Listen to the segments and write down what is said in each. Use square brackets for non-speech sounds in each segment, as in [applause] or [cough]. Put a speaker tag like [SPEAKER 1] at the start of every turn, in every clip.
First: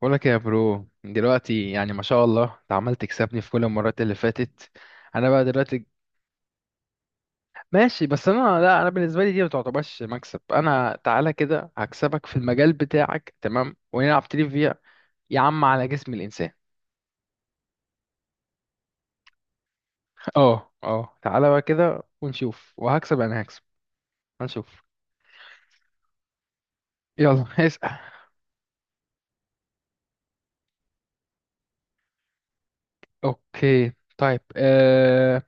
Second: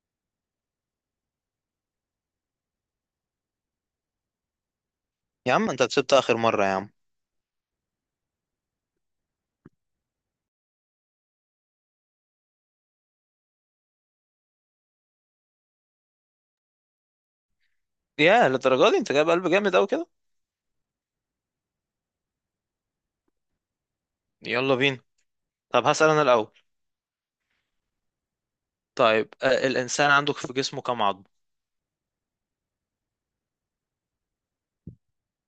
[SPEAKER 1] بقولك يا برو دلوقتي يعني ما شاء الله انت عمال تكسبني في كل المرات اللي فاتت. انا بقى
[SPEAKER 2] يا عم انت
[SPEAKER 1] دلوقتي
[SPEAKER 2] كسبت اخر مرة يا عم.
[SPEAKER 1] ماشي. بس انا بالنسبه لي دي ما تعتبرش مكسب. انا تعالى كده هكسبك في المجال بتاعك، تمام، ونلعب تريفيا يا عم على جسم الانسان.
[SPEAKER 2] يا للدرجة دي، انت جايب قلب جامد اوي كده.
[SPEAKER 1] [laughs] اه اه، تعالى بقى كده ونشوف، وهكسب انا، هكسب،
[SPEAKER 2] يلا
[SPEAKER 1] هنشوف.
[SPEAKER 2] بينا. طب هسأل انا الاول.
[SPEAKER 1] يلا [laughs] اسأل.
[SPEAKER 2] طيب، الانسان عندك في جسمه كام عظم؟
[SPEAKER 1] اوكي طيب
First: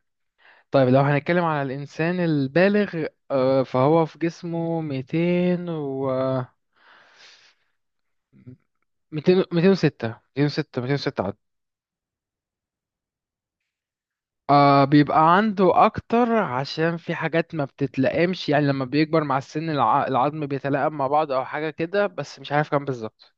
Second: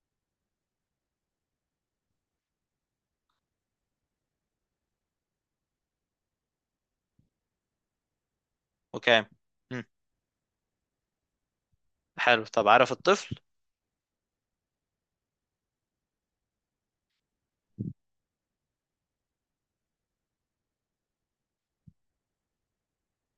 [SPEAKER 1] طيب لو هنتكلم على الانسان البالغ، فهو في جسمه 200 و
[SPEAKER 2] وكام؟
[SPEAKER 1] 200
[SPEAKER 2] مم.
[SPEAKER 1] 206 206 عدد.
[SPEAKER 2] حلو، طب عارف الطفل؟
[SPEAKER 1] آه، بيبقى عنده اكتر عشان في حاجات ما بتتلائمش، يعني لما بيكبر مع السن العظم بيتلائم مع بعض او حاجه كده، بس مش عارف كام بالظبط.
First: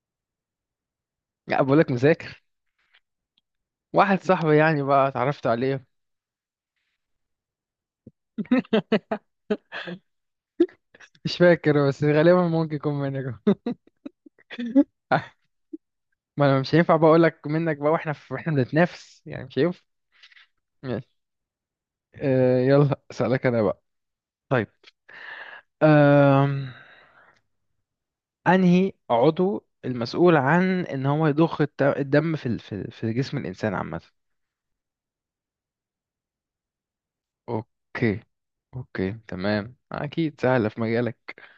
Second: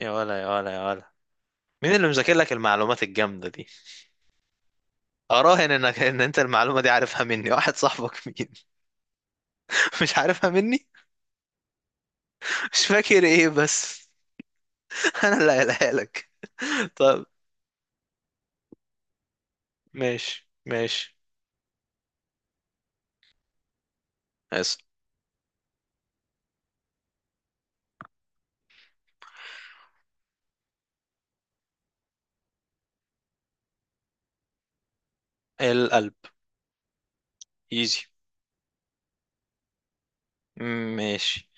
[SPEAKER 2] يا ولا يا ولا يا ولا،
[SPEAKER 1] لا بقولك
[SPEAKER 2] مين اللي مذاكر
[SPEAKER 1] مذاكر.
[SPEAKER 2] لك المعلومات الجامدة دي؟
[SPEAKER 1] واحد صاحبي يعني بقى اتعرفت
[SPEAKER 2] اراهن
[SPEAKER 1] عليه.
[SPEAKER 2] انك ان انت المعلومة دي عارفها مني. واحد صاحبك مين؟
[SPEAKER 1] [laughs]
[SPEAKER 2] [laughs] مش عارفها مني.
[SPEAKER 1] مش فاكر، بس غالبا ممكن
[SPEAKER 2] مش
[SPEAKER 1] يكون
[SPEAKER 2] فاكر
[SPEAKER 1] منك.
[SPEAKER 2] ايه
[SPEAKER 1] [laughs]
[SPEAKER 2] بس؟ [laughs] انا اللي قايلها لك.
[SPEAKER 1] ما انا مش هينفع
[SPEAKER 2] [laughs]
[SPEAKER 1] بقى
[SPEAKER 2] طب
[SPEAKER 1] اقولك منك بقى، واحنا واحنا بنتنافس يعني، مش هينفع.
[SPEAKER 2] ماشي
[SPEAKER 1] ماشي.
[SPEAKER 2] ماشي.
[SPEAKER 1] آه يلا اسالك انا بقى. طيب
[SPEAKER 2] اسأل.
[SPEAKER 1] آه. انهي عضو المسؤول عن ان هو يضخ الدم في في في جسم الانسان عامه.
[SPEAKER 2] القلب. ايزي.
[SPEAKER 1] اوكي، اوكي تمام، اكيد سهله في مجالك.
[SPEAKER 2] ماشي.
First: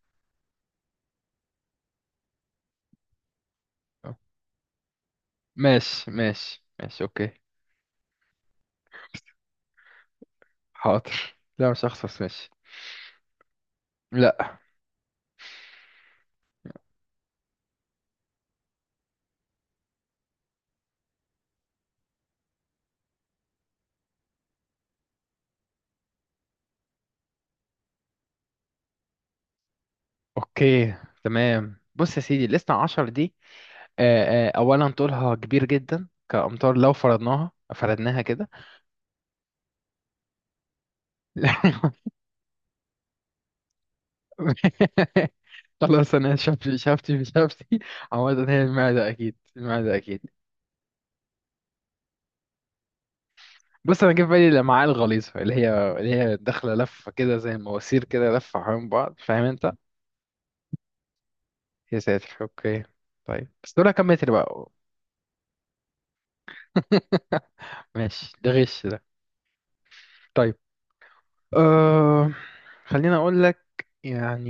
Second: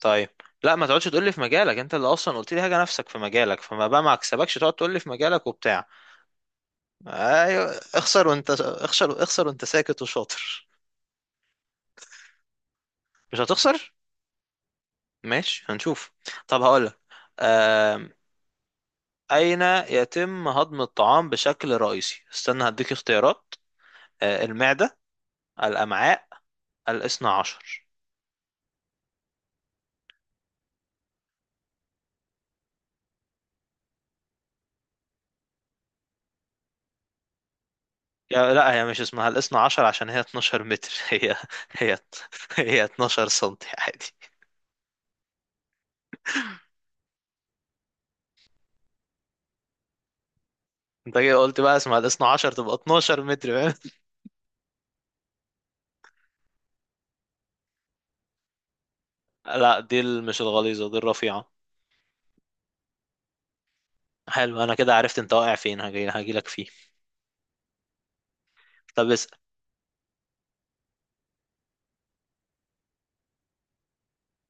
[SPEAKER 2] طيب، لا ما تقعدش تقول لي في مجالك. انت اللي اصلا قلت لي حاجه نفسك في مجالك، فما بقى ما
[SPEAKER 1] أه.
[SPEAKER 2] اكسبكش تقعد تقول لي في مجالك وبتاع.
[SPEAKER 1] ماشي ماشي ماشي، اوكي.
[SPEAKER 2] ايوه اخسر، وانت اخسر اخسر وانت ساكت وشاطر.
[SPEAKER 1] حاضر، لا مش هخسر، ماشي.
[SPEAKER 2] مش هتخسر؟
[SPEAKER 1] لا.
[SPEAKER 2] ماشي هنشوف. طب هقول لك، اين يتم هضم الطعام بشكل رئيسي؟ استنى هديك اختيارات. المعده، الامعاء، الاثنى عشر.
[SPEAKER 1] اوكي تمام، بص يا سيدي، الاثنى عشر دي، اولا طولها كبير جدا، كامتار لو فرضناها كده.
[SPEAKER 2] يا لا، هي مش اسمها الاثنى عشر عشان هي 12 متر. [laughs]
[SPEAKER 1] [laughs]
[SPEAKER 2] هي
[SPEAKER 1] لا.
[SPEAKER 2] هي 12 سنتي عادي.
[SPEAKER 1] خلاص انا شفت، شفتي شفتي. عامة هي المعدة اكيد، المعدة اكيد.
[SPEAKER 2] انت كده قلت بقى، اسمع، الاثنا عشر تبقى 12 متر، فاهم؟
[SPEAKER 1] بص انا جه في بالي الامعاء الغليظه اللي هي داخله لفه كده زي المواسير كده لفه حوالين بعض، فاهم
[SPEAKER 2] [laughs]
[SPEAKER 1] انت.
[SPEAKER 2] لا، دي مش الغليظة، دي الرفيعة.
[SPEAKER 1] يا ساتر، اوكي. طيب بس دول كم متر
[SPEAKER 2] حلو،
[SPEAKER 1] بقى؟
[SPEAKER 2] انا كده عرفت انت واقع فين، هجيلك فيه.
[SPEAKER 1] [laughs] ماشي، ده غش ده.
[SPEAKER 2] طب اسأل.
[SPEAKER 1] طيب أه... خليني اقول لك يعني،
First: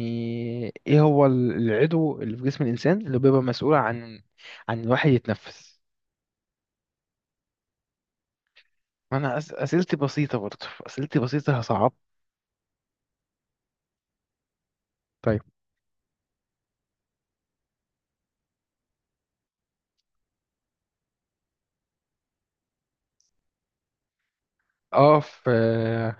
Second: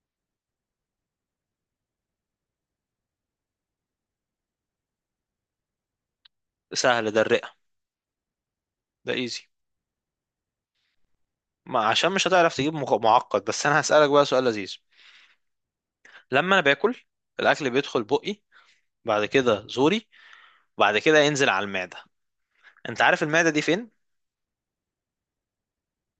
[SPEAKER 1] ايه هو العضو اللي في جسم الانسان اللي بيبقى مسؤول عن، عن الواحد يتنفس؟
[SPEAKER 2] سهل، ده الرئة. ده
[SPEAKER 1] انا
[SPEAKER 2] ايزي.
[SPEAKER 1] اسئلتي بسيطه برضه، اسئلتي بسيطه،
[SPEAKER 2] ما
[SPEAKER 1] هصعب.
[SPEAKER 2] عشان مش هتعرف تجيب معقد، بس انا هسألك بقى سؤال لذيذ.
[SPEAKER 1] طيب
[SPEAKER 2] لما انا باكل، الاكل بيدخل بقي، بعد كده زوري، بعد كده ينزل على المعدة. انت عارف المعدة دي فين؟
[SPEAKER 1] اه. في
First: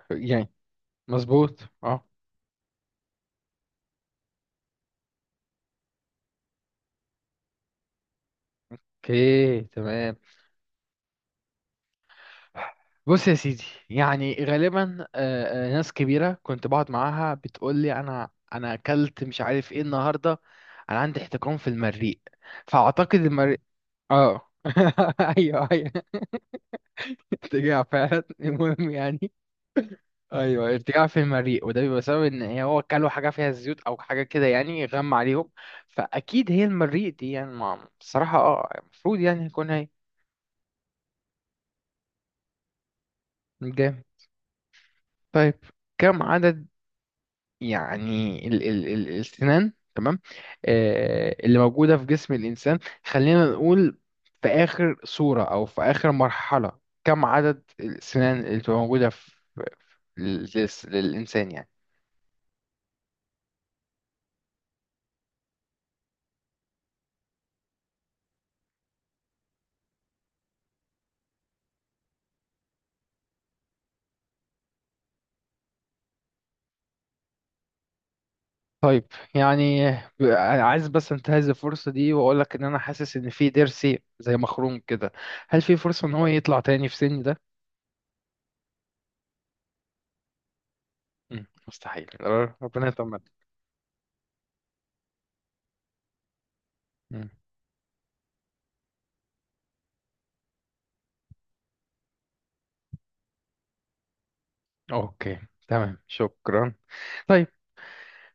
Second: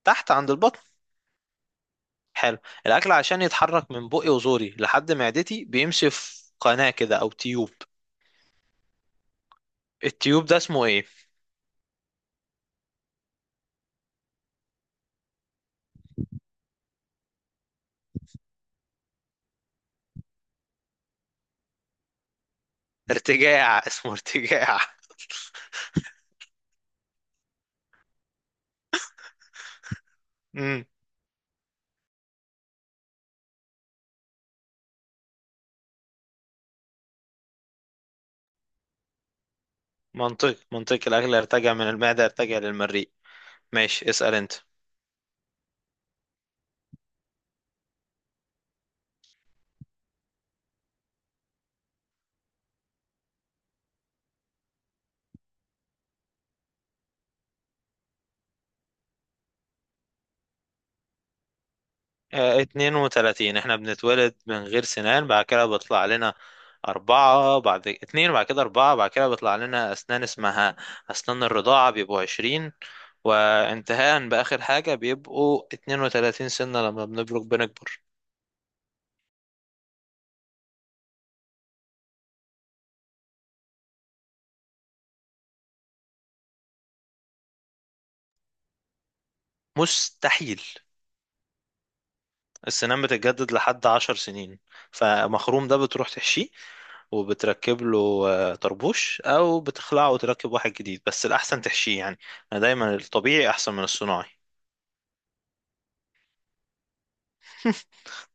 [SPEAKER 2] تحت
[SPEAKER 1] يعني،
[SPEAKER 2] عند البطن.
[SPEAKER 1] مظبوط اه.
[SPEAKER 2] حلو. الاكل عشان يتحرك من بقي وزوري لحد معدتي بيمشي في قناة كده او تيوب.
[SPEAKER 1] اوكي تمام،
[SPEAKER 2] التيوب ده اسمه ايه؟
[SPEAKER 1] بص يا سيدي، يعني غالبا ناس كبيرة كنت بقعد معاها بتقول لي أنا أكلت مش عارف إيه النهاردة، أنا عندي احتقان في المريء، فأعتقد المريء.
[SPEAKER 2] ارتجاع، اسمه
[SPEAKER 1] آه
[SPEAKER 2] ارتجاع.
[SPEAKER 1] [laughs] أيوه أيوه، ارتجاع فعلا، المهم يعني. أيوه
[SPEAKER 2] امم.
[SPEAKER 1] ارتجاع في المريء، وده بيبقى بسبب إن هو أكلوا حاجة فيها زيوت أو حاجة كده يعني غم عليهم، فأكيد هي المريء دي يعني، بصراحة آه، المفروض يعني يكون هي.
[SPEAKER 2] منطق، الاكل يرتجع من المعده، يرتجع للمريء.
[SPEAKER 1] جامد.
[SPEAKER 2] ماشي، اسال انت.
[SPEAKER 1] طيب كم عدد، يعني ال السنان، تمام، آه، اللي موجودة في جسم الإنسان، خلينا نقول في آخر صورة أو في آخر مرحلة، كم عدد السنان اللي بتبقى موجودة للإنسان يعني.
[SPEAKER 2] 32، احنا بنتولد من غير سنان، بعد كده بيطلع لنا أربعة، بعد اتنين، بعد كده أربعة، بعد كده بيطلع لنا أسنان اسمها أسنان الرضاعة بيبقوا عشرين، وانتهاء بآخر حاجة بيبقوا اتنين وتلاتين سنة لما بنبلغ بنكبر.
[SPEAKER 1] طيب يعني ب- عايز بس انتهز الفرصة دي وأقول لك إن أنا حاسس إن في ضرسي زي مخروم كده، هل في فرصة إن هو يطلع تاني في سني ده؟
[SPEAKER 2] مستحيل.
[SPEAKER 1] مم، مستحيل. ربنا
[SPEAKER 2] السنان
[SPEAKER 1] يطمن.
[SPEAKER 2] بتتجدد لحد عشر سنين. فمخروم ده بتروح تحشيه
[SPEAKER 1] مم،
[SPEAKER 2] وبتركب له طربوش، او بتخلعه وتركب واحد جديد، بس الاحسن تحشيه يعني. انا دايما الطبيعي احسن من الصناعي.
[SPEAKER 1] أوكي تمام، شكرا. طيب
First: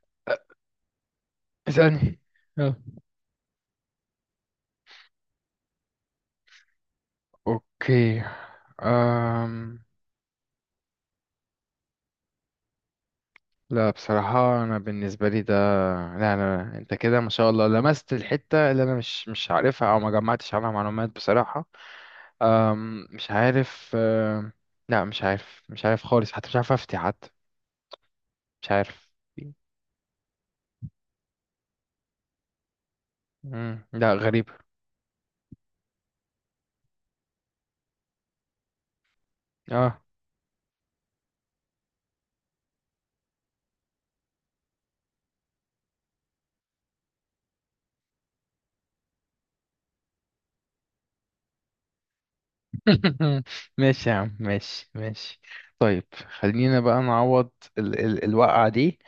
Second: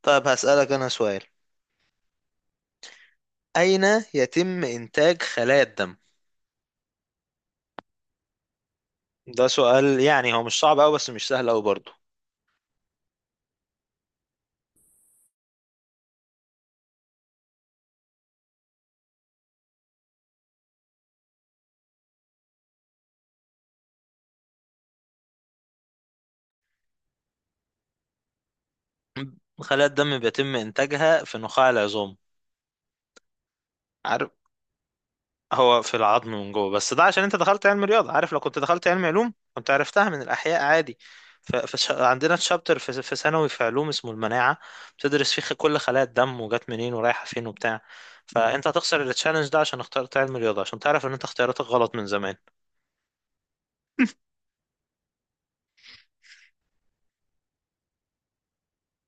[SPEAKER 2] طيب هسألك أنا سؤال.
[SPEAKER 1] اسألني.
[SPEAKER 2] أين يتم إنتاج خلايا الدم؟
[SPEAKER 1] اوكي
[SPEAKER 2] ده
[SPEAKER 1] أم...
[SPEAKER 2] سؤال يعني هو مش صعب أوي، بس مش سهل أوي برضه.
[SPEAKER 1] لا بصراحة، أنا بالنسبة لي ده، لا أنا أنت كده ما شاء الله لمست الحتة اللي أنا مش عارفها، أو ما جمعتش عنها معلومات بصراحة. مش عارف، لا مش عارف، مش عارف خالص، حتى مش عارف أفتي حتى، مش عارف.
[SPEAKER 2] خلايا الدم بيتم إنتاجها في نخاع العظام.
[SPEAKER 1] مم. لا
[SPEAKER 2] عارف،
[SPEAKER 1] غريب.
[SPEAKER 2] هو في العظم من جوه، بس ده عشان انت دخلت علم رياضة. عارف لو كنت دخلت علم علوم كنت
[SPEAKER 1] اه.
[SPEAKER 2] عرفتها من الأحياء عادي. عندنا تشابتر في ثانوي في علوم اسمه المناعة. بتدرس فيه كل خلايا الدم وجات منين ورايحة فين وبتاع. فانت هتخسر التشالنج ده عشان اخترت علم رياضة، عشان تعرف ان انت اختياراتك غلط من زمان.
[SPEAKER 1] [laughs] ماشي يا عم، ماشي ماشي. طيب خلينا بقى نعوض ال الوقعة دي،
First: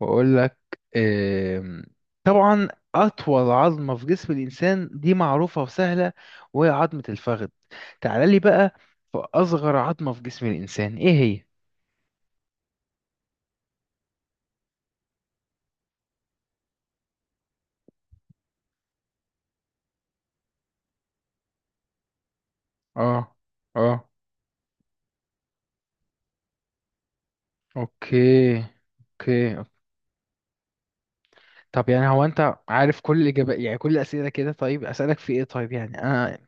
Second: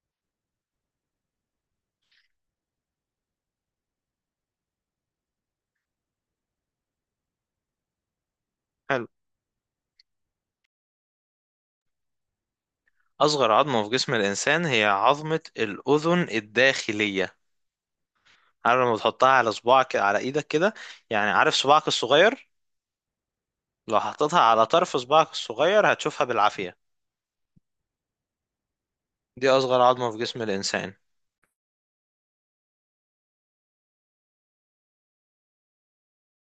[SPEAKER 1] وأقول لك، آم، طبعا أطول عظمة في جسم الإنسان دي معروفة وسهلة، وهي عظمة الفخذ. تعال لي بقى.
[SPEAKER 2] حلو.
[SPEAKER 1] في أصغر عظمة في جسم الإنسان إيه هي؟
[SPEAKER 2] أصغر عظمة في جسم الإنسان هي عظمة الأذن الداخلية. عارف لما بتحطها على صباعك، على إيدك كده؟ يعني عارف صباعك الصغير؟
[SPEAKER 1] آه.
[SPEAKER 2] لو
[SPEAKER 1] آه.
[SPEAKER 2] حطيتها على طرف صباعك الصغير هتشوفها بالعافية.
[SPEAKER 1] أوكي.
[SPEAKER 2] دي
[SPEAKER 1] أوكي أوكي.
[SPEAKER 2] اصغر عظمة في جسم الانسان.
[SPEAKER 1] طب يعني هو أنت عارف كل الإجابات يعني، كل الأسئلة كده؟ طيب أسألك في إيه؟ طيب يعني أنا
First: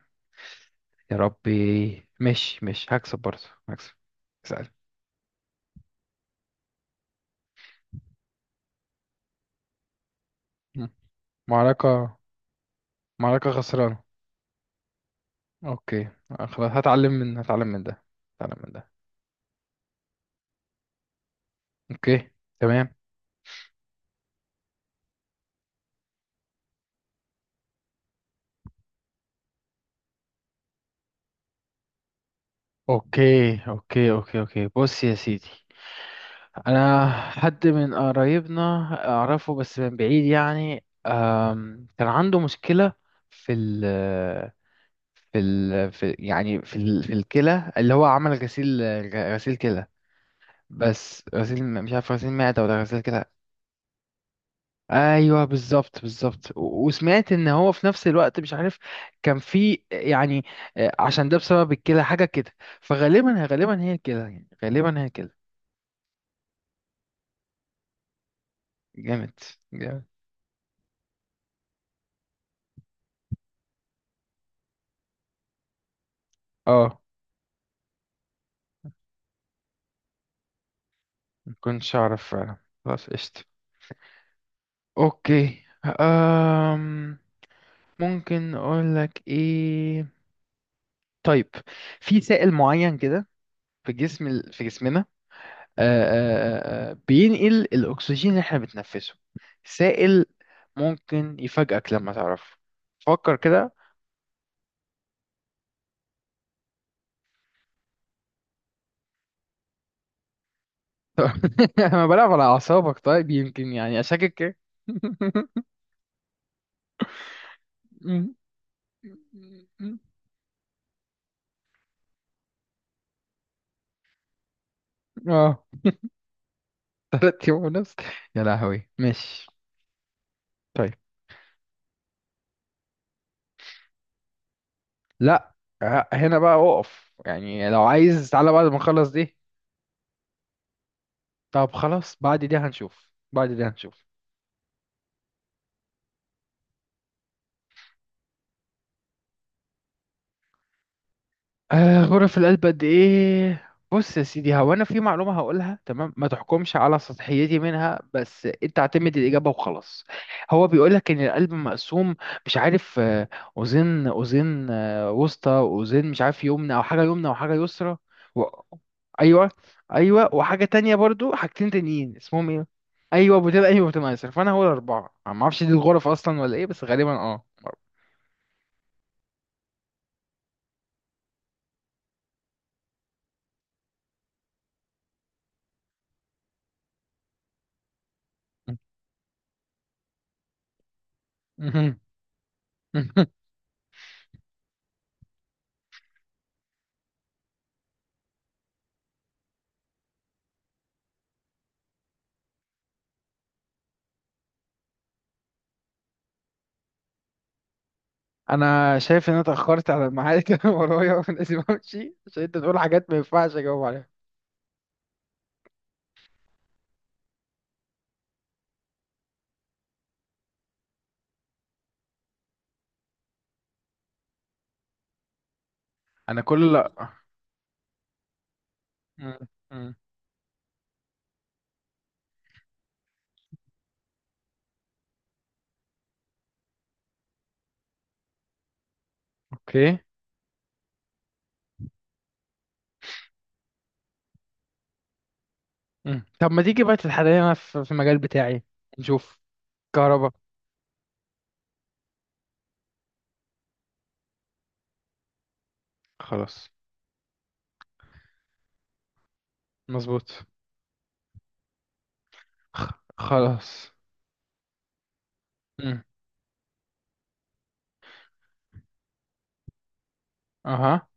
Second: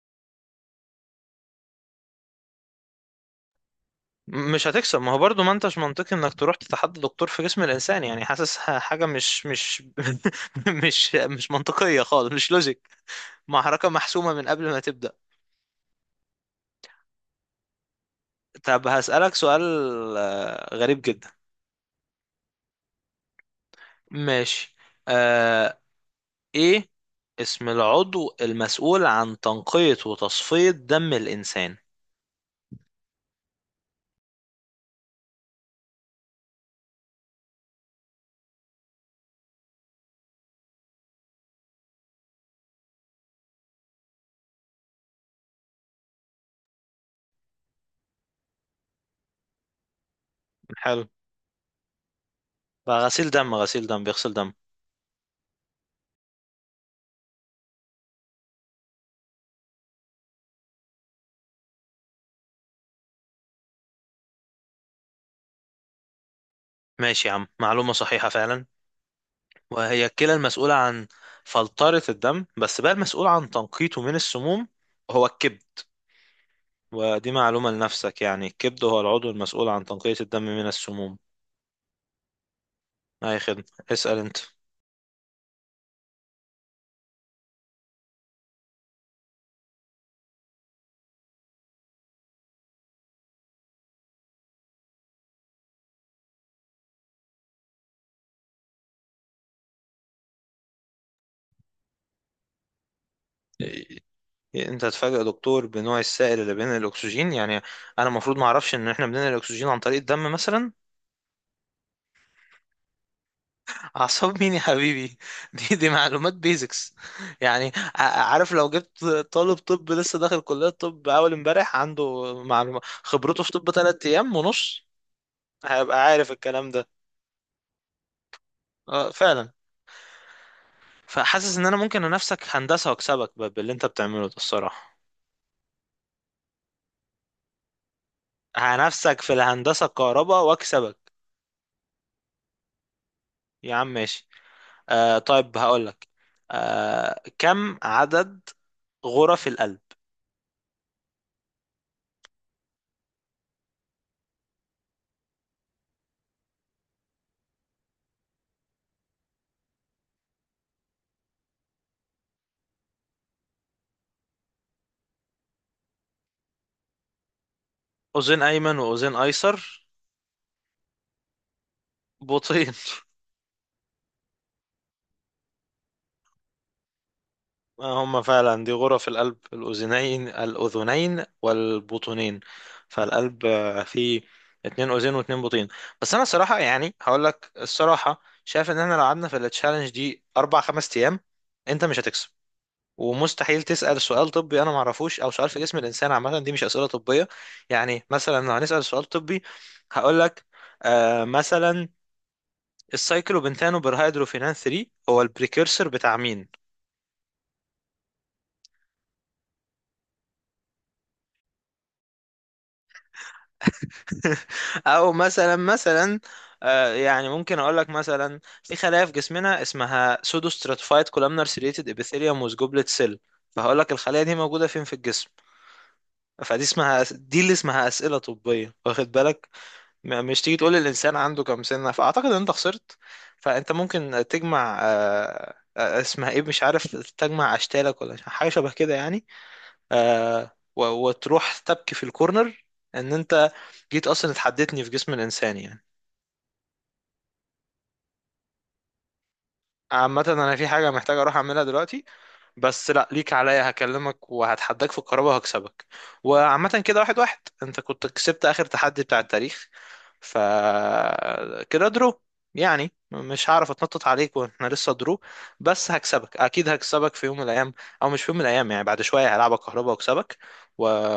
[SPEAKER 1] يا ربي مش هكسب برضه. هكسب.
[SPEAKER 2] مش
[SPEAKER 1] اسأل.
[SPEAKER 2] هتكسب. ما هو برضو ما انتش منطقي انك تروح تتحدى دكتور في جسم الانسان، يعني حاسس حاجة مش [laughs]
[SPEAKER 1] مم.
[SPEAKER 2] مش منطقية
[SPEAKER 1] معركة،
[SPEAKER 2] خالص، مش لوجيك.
[SPEAKER 1] معركة
[SPEAKER 2] محركة
[SPEAKER 1] خسرانة.
[SPEAKER 2] محسومة من قبل ما تبدأ.
[SPEAKER 1] اوكي خلاص، هتعلم من ده. هتعلم من
[SPEAKER 2] طب
[SPEAKER 1] ده.
[SPEAKER 2] هسألك سؤال غريب جدا.
[SPEAKER 1] اوكي تمام.
[SPEAKER 2] ماشي. آه ايه اسم العضو المسؤول عن تنقية وتصفية دم الانسان؟
[SPEAKER 1] اوكي اوكي اوكي اوكي، بص يا سيدي، انا حد من قرايبنا اعرفه بس من بعيد يعني، أم، كان عنده مشكلة في ال في في الكلى اللي هو عمل غسيل، غسيل كلى،
[SPEAKER 2] حلو،
[SPEAKER 1] بس غسيل، مش عارف غسيل معدة ولا
[SPEAKER 2] بقى
[SPEAKER 1] غسيل كلى.
[SPEAKER 2] غسيل دم، غسيل دم بيغسل دم.
[SPEAKER 1] ايوه بالظبط، بالظبط، وسمعت ان هو في نفس الوقت مش عارف كان في يعني، آه، عشان ده بسبب الكلى حاجه كده، فغالبا هي الكلى، يعني غالبا هي الكلى.
[SPEAKER 2] ماشي يا عم، معلومة صحيحة فعلا.
[SPEAKER 1] جامد. جامد.
[SPEAKER 2] وهي الكلى المسؤولة عن فلترة الدم، بس بقى المسؤول عن تنقيته من السموم هو الكبد.
[SPEAKER 1] اه.
[SPEAKER 2] ودي معلومة لنفسك، يعني الكبد هو العضو المسؤول عن تنقية الدم من السموم.
[SPEAKER 1] ما كنتش اعرف فعلا. خلاص
[SPEAKER 2] أي
[SPEAKER 1] قشطه.
[SPEAKER 2] خدمة. اسأل أنت.
[SPEAKER 1] اوكي أم. ممكن اقول لك ايه. طيب في سائل معين كده، في جسم في جسمنا، بينقل الأكسجين اللي احنا بنتنفسه، سائل، ممكن يفاجئك لما تعرفه، فكر كده.
[SPEAKER 2] إيه، أنت هتفاجئ دكتور بنوع السائل اللي بينقل الأكسجين؟ يعني أنا المفروض ما أعرفش إن إحنا بننقل الأكسجين عن طريق الدم مثلا؟
[SPEAKER 1] [laughs] أنا بلعب على أعصابك طيب، يمكن يعني أشكك
[SPEAKER 2] أعصاب مين
[SPEAKER 1] كده.
[SPEAKER 2] يا حبيبي؟ [laughs]
[SPEAKER 1] [laughs]
[SPEAKER 2] دي معلومات بيزكس. يعني عارف لو جبت طالب طب لسه داخل كلية طب أول امبارح، عنده معلومة خبرته في طب تلات أيام ونص،
[SPEAKER 1] اه.
[SPEAKER 2] هيبقى عارف الكلام ده.
[SPEAKER 1] تلات يوم ونص، يا لهوي،
[SPEAKER 2] اه
[SPEAKER 1] ماشي.
[SPEAKER 2] فعلا.
[SPEAKER 1] طيب.
[SPEAKER 2] فحاسس انا ممكن انافسك هندسة واكسبك باللي انت بتعمله ده الصراحة.
[SPEAKER 1] لا آه، هنا بقى أقف، يعني لو عايز تعالى بعد ما نخلص
[SPEAKER 2] هنافسك في
[SPEAKER 1] دي.
[SPEAKER 2] الهندسة الكهرباء واكسبك.
[SPEAKER 1] طب خلاص، بعد دي هنشوف، بعد دي
[SPEAKER 2] يا عم
[SPEAKER 1] هنشوف.
[SPEAKER 2] ماشي. طيب هقولك، كم عدد غرف القلب؟
[SPEAKER 1] آه غرف القلب قد ايه؟ بص يا سيدي، هو انا في معلومه هقولها تمام، ما تحكمش على سطحيتي منها، بس انت اعتمد الاجابه وخلاص. هو بيقول لك ان القلب مقسوم، مش عارف، آه، اوزان، اوزان، آه، وسطى، اوزان مش عارف، يمنى او حاجه يمنى وحاجه يسرى.
[SPEAKER 2] أذين
[SPEAKER 1] و...
[SPEAKER 2] أيمن وأذين
[SPEAKER 1] ايوه.
[SPEAKER 2] أيسر،
[SPEAKER 1] ايوه، وحاجه تانية برضو، حاجتين تانيين اسمهم ايه.
[SPEAKER 2] بطين.
[SPEAKER 1] ايوه بتبقى، ايوه بتبقى يسرى، فانا هو الاربعه ما اعرفش دي الغرف اصلا ولا ايه، بس غالبا اه.
[SPEAKER 2] آه، هم فعلا دي غرف القلب، الأذنين والبطنين. فالقلب فيه اتنين أذين واتنين بطين. بس أنا صراحة يعني هقول لك الصراحة، شايف إن إحنا لو قعدنا في التشالنج دي أربع خمس أيام، أنت مش هتكسب.
[SPEAKER 1] [laughs]
[SPEAKER 2] ومستحيل تسأل سؤال طبي أنا معرفوش، أو سؤال في جسم الإنسان عامة. دي مش أسئلة طبية. يعني مثلا لو هنسأل سؤال طبي هقول لك، مثلا، السايكلوبنتانو برهيدروفينان 3 هو البريكيرسر بتاع مين؟
[SPEAKER 1] انا شايف ان انا اتاخرت على الميعاد، [laughs] كان ورايا لازم امشي، عشان انت تقول حاجات ما ينفعش اجاوب عليها.
[SPEAKER 2] [laughs] او مثلا، يعني ممكن اقول لك مثلا في خلايا في جسمنا اسمها سودو ستراتيفايد كولامنار سيريتد ابيثيليوم ووز جوبلت سيل، فهقول لك الخلايا دي موجوده فين في الجسم.
[SPEAKER 1] انا
[SPEAKER 2] فدي
[SPEAKER 1] كل، لا.
[SPEAKER 2] اسمها، دي اللي اسمها اسئله طبيه، واخد
[SPEAKER 1] مم.
[SPEAKER 2] بالك؟
[SPEAKER 1] مم.
[SPEAKER 2] مش تيجي تقول الانسان عنده كام سنه. فاعتقد ان انت خسرت. فانت ممكن تجمع، اسمها ايه، مش عارف، تجمع اشكالك ولا حاجه شبه كده يعني.
[SPEAKER 1] اوكي.
[SPEAKER 2] آه، وتروح تبكي في الكورنر ان انت جيت اصلا اتحدتني في جسم الانسان يعني.
[SPEAKER 1] مم. طب ما تيجي بقى تتحدانا في في المجال بتاعي، نشوف.
[SPEAKER 2] عامة
[SPEAKER 1] كهرباء.
[SPEAKER 2] انا في حاجة محتاج اروح اعملها دلوقتي، بس لا ليك عليا، هكلمك وهتحداك في القرابة وهكسبك.
[SPEAKER 1] خلاص.
[SPEAKER 2] وعامة كده، واحد واحد، انت كنت كسبت اخر تحدي بتاع التاريخ، ف
[SPEAKER 1] مظبوط.
[SPEAKER 2] كده درو، يعني مش هعرف
[SPEAKER 1] خلاص.
[SPEAKER 2] اتنطط عليك واحنا لسه درو. بس
[SPEAKER 1] مم.
[SPEAKER 2] هكسبك اكيد، هكسبك في يوم من الايام. او مش في يوم من الايام، يعني بعد شوية هلعبك كهربا واكسبك و...
[SPEAKER 1] اها.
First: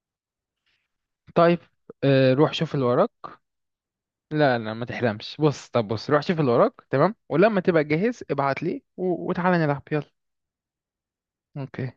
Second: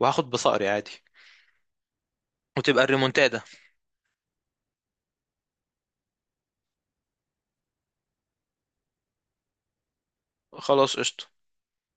[SPEAKER 2] وهاخد بصقري عادي.
[SPEAKER 1] طيب آه، روح شوف
[SPEAKER 2] وتبقى
[SPEAKER 1] اللي وراك.
[SPEAKER 2] الريمونتادا.
[SPEAKER 1] لا لا ما تحلمش، بص، طب بص روح شوف اللي وراك تمام، ولما تبقى جاهز ابعت لي وتعالى نلعب، يلا.
[SPEAKER 2] خلاص قشطة.
[SPEAKER 1] اوكي.